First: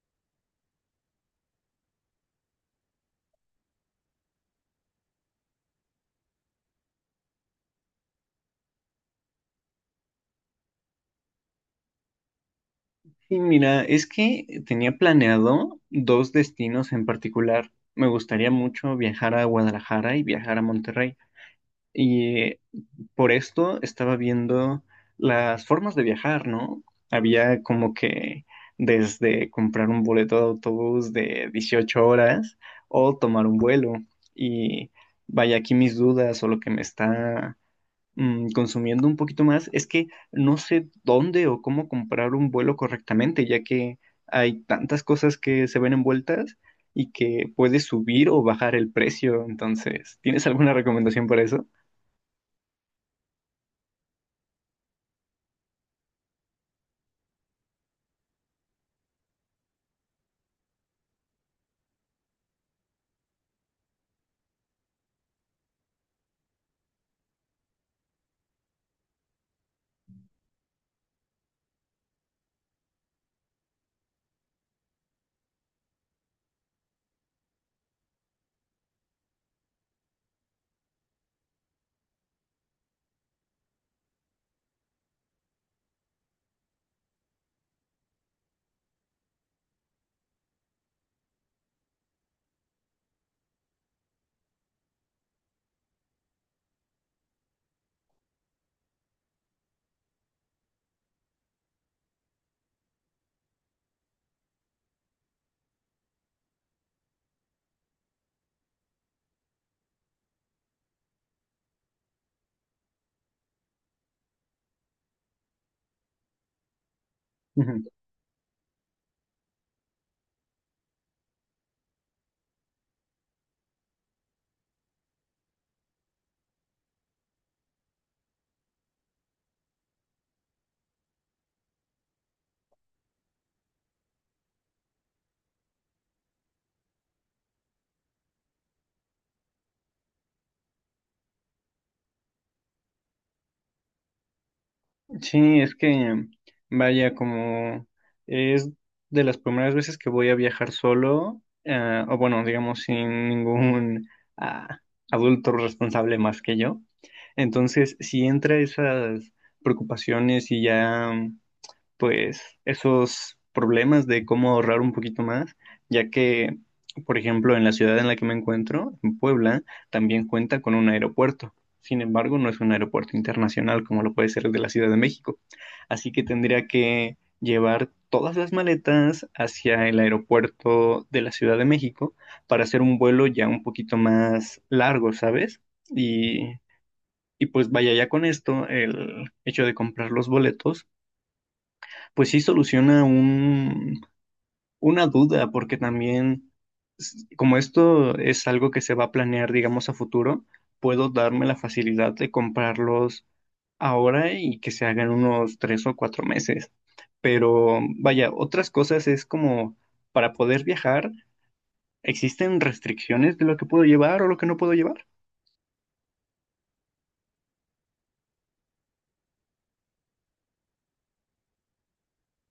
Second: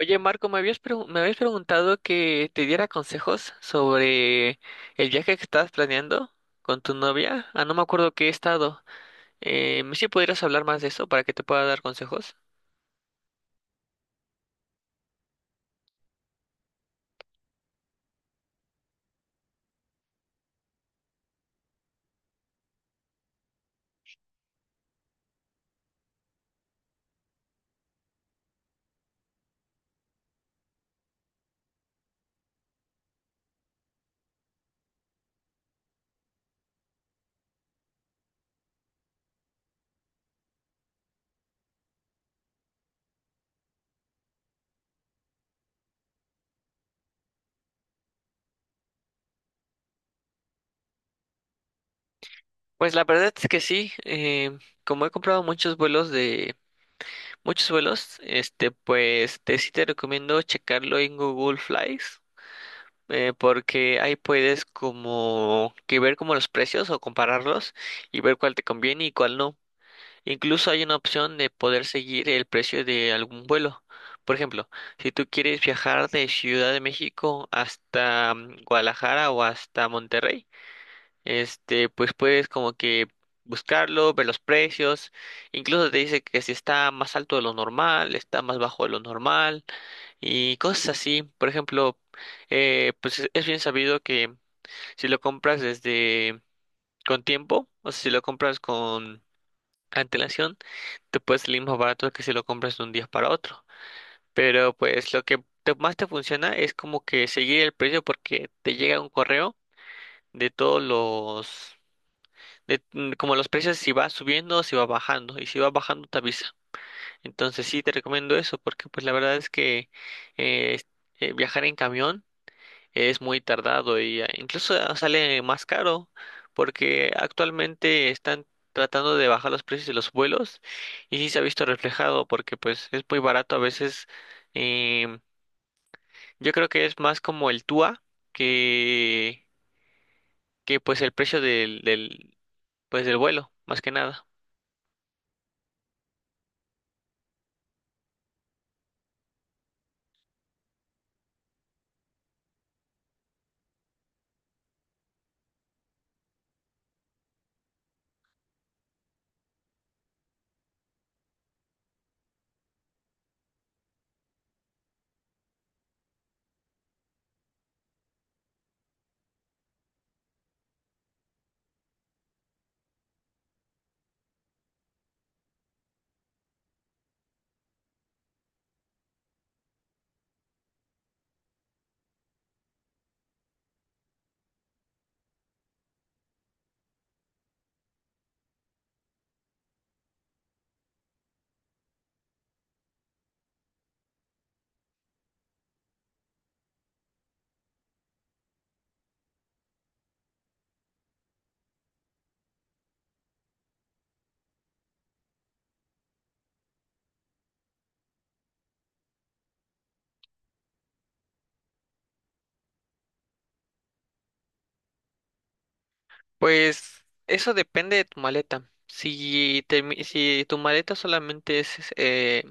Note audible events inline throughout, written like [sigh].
Oye, Marco, me habías preguntado que te diera consejos sobre el viaje que estabas planeando con tu novia. Ah, no me acuerdo qué estado. ¿Sí pudieras hablar más de eso para que te pueda dar consejos? Sí, mira, es que tenía planeado dos destinos en particular. Me gustaría mucho viajar a Guadalajara y viajar a Monterrey. Y por esto estaba viendo las formas de viajar, ¿no? Había como que desde comprar un boleto de autobús de 18 horas o tomar un vuelo. Y vaya, aquí mis dudas o lo que me está consumiendo un poquito más, es que no sé dónde o cómo comprar un vuelo correctamente, ya que hay tantas cosas que se ven envueltas y que puede subir o bajar el precio. Entonces, ¿tienes alguna recomendación para eso? Pues la verdad es que sí. Como he comprado muchos vuelos, este, pues te sí te recomiendo checarlo en Google Flights. Porque ahí puedes como que ver como los precios o compararlos y ver cuál te conviene y cuál no. Incluso hay una opción de poder seguir el precio de algún vuelo. Por ejemplo, si tú quieres viajar de Ciudad de México hasta Guadalajara o hasta Monterrey, este, pues puedes como que buscarlo, ver los precios. Incluso te dice que si está más alto de lo normal, está más bajo de lo normal y cosas así. Por ejemplo, pues es bien sabido que si lo compras desde con tiempo, o sea, si lo compras con antelación, te puede salir más barato que si lo compras de un día para otro. Pero pues lo que más te funciona es como que seguir el precio porque te llega un correo de todos los, como los precios si va subiendo o si va bajando. Y si va bajando te avisa. Entonces sí te recomiendo eso porque pues la verdad es que eh, es- viajar en camión es muy tardado y incluso ah, sale más caro porque actualmente están tratando de bajar los precios de los vuelos y sí se ha visto reflejado porque pues es muy barato a veces. em, yo creo que es más como el TUA que que pues el precio del pues del vuelo más que nada. Sí, es que, vaya, como es de las primeras veces que voy a viajar solo, o bueno, digamos, sin ningún ah, adulto responsable más que yo. Entonces, si entra esas preocupaciones y ya pues esos problemas de cómo ahorrar un poquito más, ya que, por ejemplo, en la ciudad en la que me encuentro, en Puebla, también cuenta con un aeropuerto. Sin embargo, no es un aeropuerto internacional como lo puede ser el de la Ciudad de México. Así que tendría que llevar todas las maletas hacia el aeropuerto de la Ciudad de México para hacer un vuelo ya un poquito más largo, ¿sabes? Y, y pues vaya, ya con esto, el hecho de comprar los boletos pues sí soluciona una duda, porque también, como esto es algo que se va a planear, digamos, a futuro, puedo darme la facilidad de comprarlos ahora y que se hagan unos 3 o 4 meses. Pero vaya, otras cosas es como para poder viajar, ¿existen restricciones de lo que puedo llevar o lo que no puedo llevar? Pues eso depende de tu maleta, si tu maleta solamente es.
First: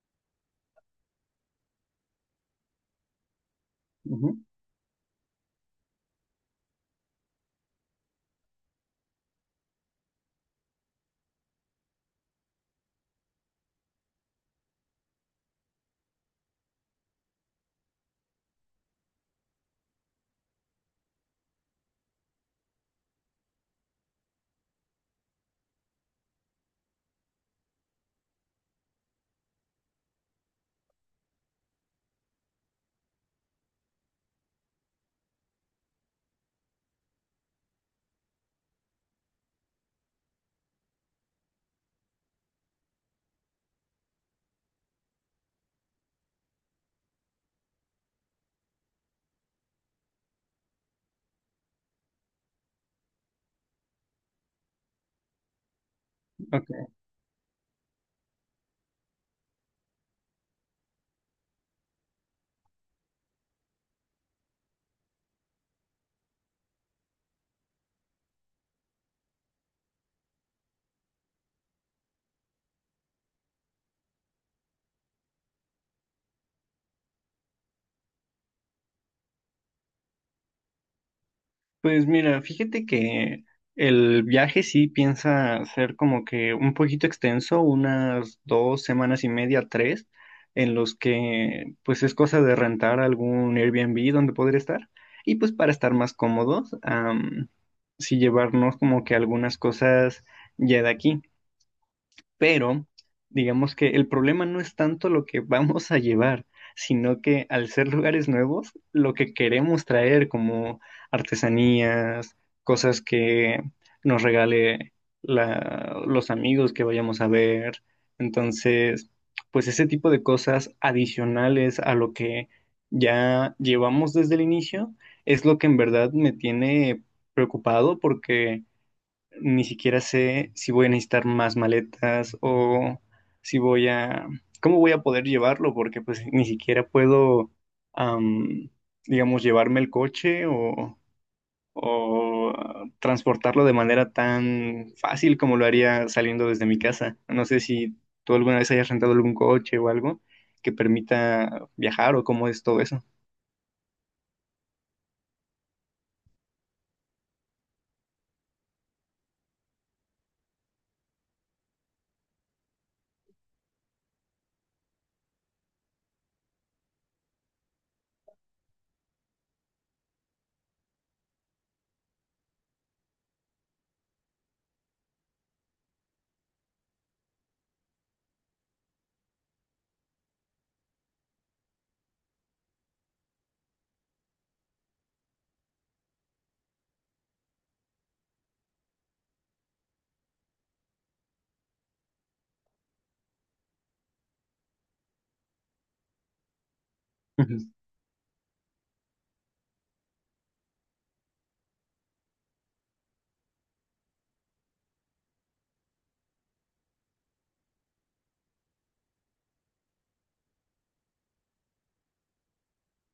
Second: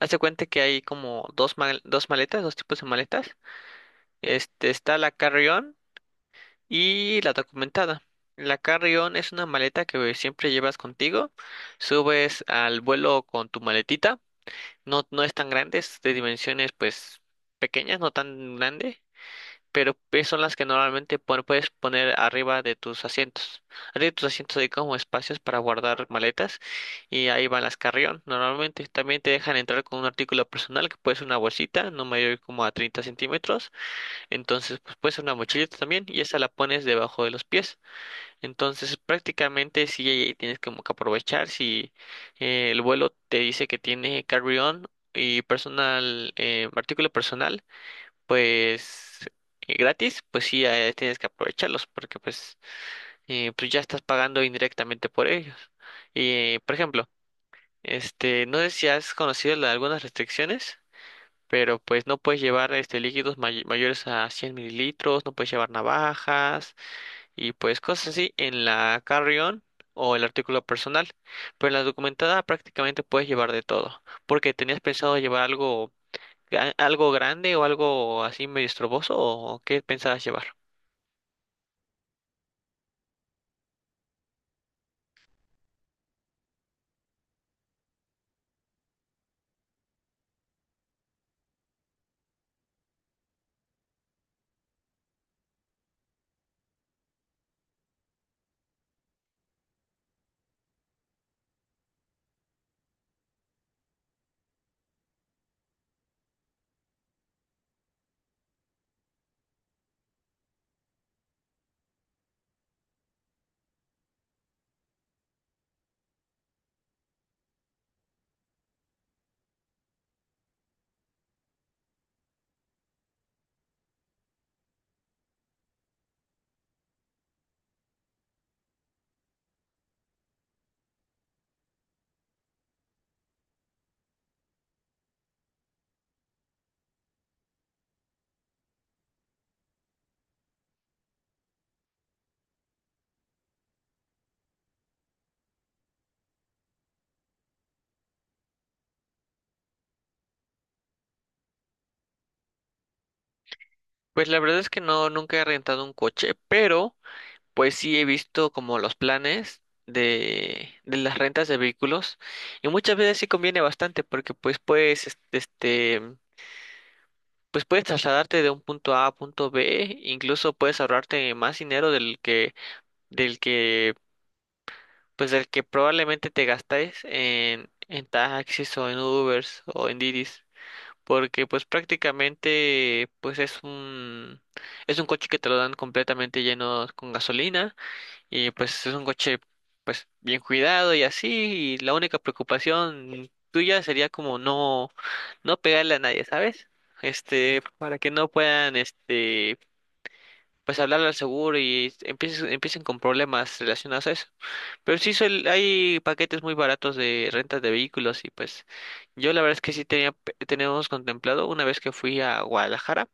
Hazte cuenta que hay como dos maletas, dos tipos de maletas. Ujú, Este, está la carry-on y la documentada. La carry-on es una maleta que siempre llevas contigo. Subes al vuelo con tu maletita. No, no es tan grande, es de dimensiones pues pequeñas, no tan grande, pero pues son las que normalmente puedes poner arriba de tus asientos. Arriba de tus asientos hay como espacios para guardar maletas y ahí van las carry-on. Normalmente también te dejan entrar con un artículo personal que puede ser una bolsita, no mayor como a 30 cm. Entonces, pues puede ser una mochilita también y esa la pones debajo de los pies. Entonces, prácticamente sí ahí tienes como que aprovechar si el vuelo te dice que tiene carry-on y personal, artículo personal, pues gratis, pues sí tienes que aprovecharlos, porque pues pues ya estás pagando indirectamente por ellos. Y, por ok. ejemplo, este, no sé si has conocido algunas restricciones, pero pues no puedes llevar este líquidos mayores a 100 ml, no puedes llevar navajas y pues cosas así en la carry-on o el artículo personal. Pero en la documentada prácticamente puedes llevar de todo. Porque ¿tenías pensado llevar algo grande o algo así medio estroboso, o qué pensabas llevar? Pues mira, fíjate que el viaje sí piensa ser como que un poquito extenso, unas 2 semanas y media, 3, en los que pues es cosa de rentar algún Airbnb donde poder estar. Y pues para estar más cómodos, sí llevarnos como que algunas cosas ya de aquí pero digamos que el problema no es tanto lo que vamos a llevar, sino que al ser lugares nuevos, lo que queremos traer como artesanías, cosas que nos regale los amigos que vayamos a ver. Entonces, pues ese tipo de cosas adicionales a lo que ya llevamos desde el inicio es lo que en verdad me tiene preocupado porque ni siquiera sé si voy a necesitar más maletas o si voy cómo voy a poder llevarlo, porque pues ni siquiera puedo, am, digamos, llevarme el coche o transportarlo de manera tan fácil como lo haría saliendo desde mi casa. No sé si tú alguna vez hayas rentado algún coche o algo que permita viajar o cómo es todo eso. Pues la verdad es que no, nunca he rentado un coche, pero pues sí, he visto como los planes de las rentas de vehículos y muchas veces sí conviene bastante, porque pues puedes, este, pues puedes trasladarte de un punto A a punto B, incluso puedes ahorrarte más dinero del que, pues del que probablemente te gastáis en taxis o en Ubers o en Didis, porque pues prácticamente pues es un coche que te lo dan completamente lleno con gasolina. Y pues es un coche pues bien cuidado y así, y la única preocupación tuya sería como no, no pegarle a nadie, ¿sabes? Ujú, Este, para que no puedan, este, pues hablarle al seguro y empiecen con problemas relacionados a eso. Pero sí hay paquetes muy baratos de rentas de vehículos y pues yo la verdad es que sí tenemos contemplado. Una vez que fui a Guadalajara,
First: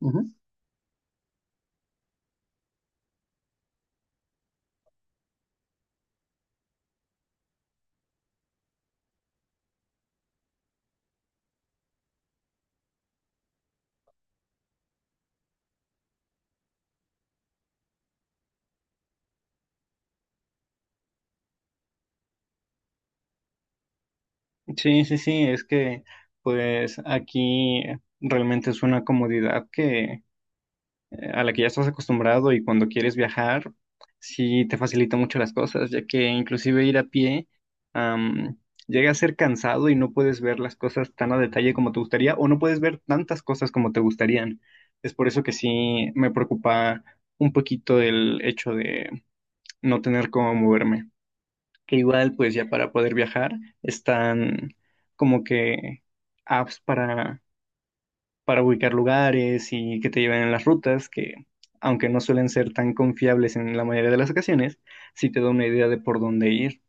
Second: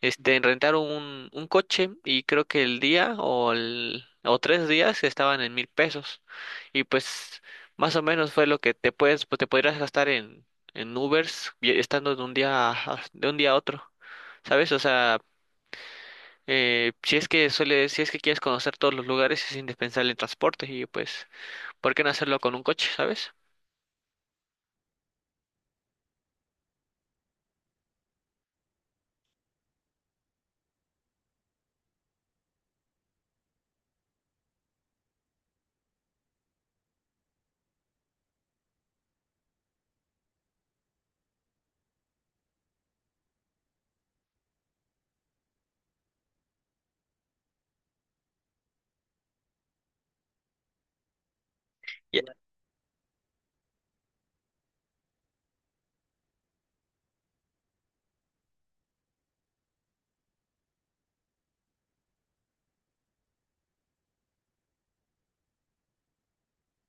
ujú. este, rentaron un coche y creo que el día o tres días estaban en 1,000 pesos. Y pues más o menos fue lo que pues, te podrías gastar en Ubers estando de un día a otro. ¿Sabes? O sea, si es que quieres conocer todos los lugares es indispensable el transporte y pues, ¿por qué no hacerlo con un coche, sabes? Sí, sí, sí, es que pues aquí realmente es una comodidad que a la que ya estás acostumbrado y cuando quieres viajar, sí te facilita mucho las cosas, ya que inclusive ir a pie, am, llega a ser cansado y no puedes ver las cosas tan a detalle como te gustaría o no puedes ver tantas cosas como te gustarían. Es por eso que sí me preocupa un poquito el hecho de no tener cómo moverme. Que Ya. igual, pues ya para poder viajar están como que apps para ubicar lugares y que te lleven en las rutas, que aunque no suelen ser tan confiables en la mayoría de las ocasiones, sí te da una idea de por dónde ir.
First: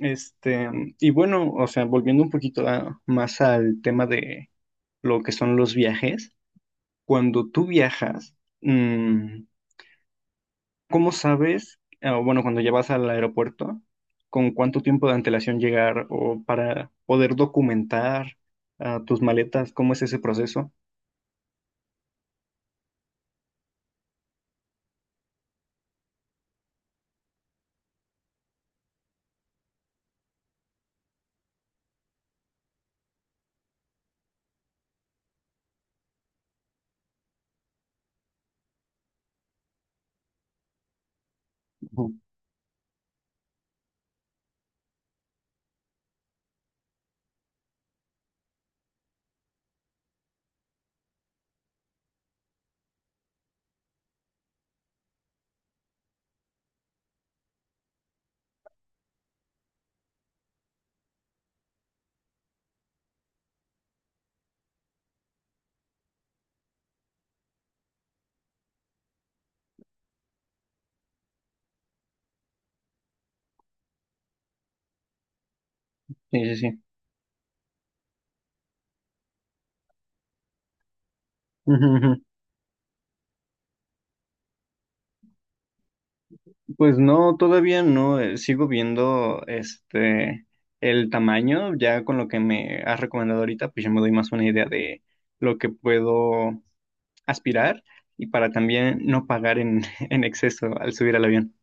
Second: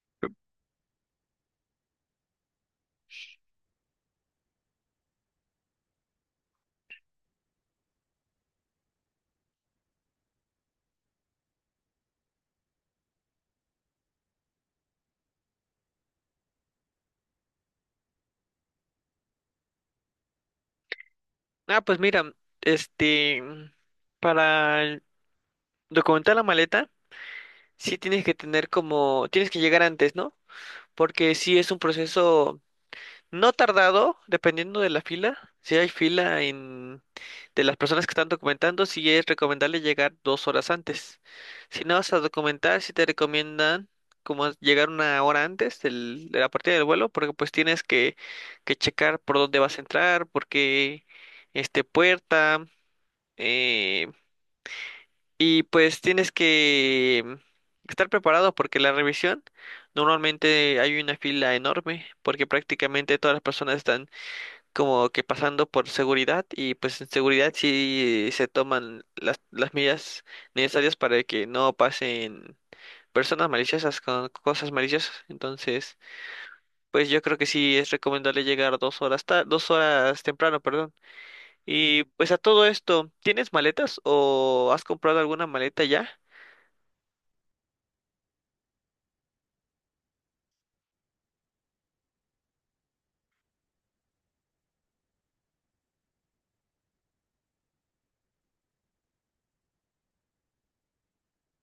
Este, y bueno, o sea, volviendo un poquito más al tema de lo que son los viajes, cuando tú viajas, mm, ¿cómo sabes, bueno, cuando ya vas al aeropuerto, con cuánto tiempo de antelación llegar o para poder documentar, tus maletas? ¿Cómo es ese proceso? Ah, pues mira, este, para documentar la maleta, sí tienes que llegar antes, ¿no? Porque sí es un proceso no tardado, dependiendo de la fila. Si hay fila de las personas que están documentando, sí es recomendable llegar 2 horas antes. Si no vas Ujú. a documentar, sí te recomiendan como llegar una hora antes de la partida del vuelo, porque pues tienes que checar por dónde vas a entrar, porque este puerta. eh, y pues tienes que estar preparado, porque la revisión normalmente hay una fila enorme, porque prácticamente todas las personas están como que pasando por seguridad, y pues en seguridad sí se toman las medidas necesarias para que no pasen personas maliciosas con cosas maliciosas. Entonces, Sí, sí, sí. pues yo creo que sí es recomendable llegar 2 horas temprano, perdón. Y pues a [laughs] todo esto, ¿tienes maletas o has comprado alguna maleta ya? Pues no, todavía no, sigo viendo este el tamaño, ya con lo que me has recomendado ahorita, pues ya me doy más una idea de lo que puedo aspirar y para también no pagar en, [laughs] en exceso al subir al avión.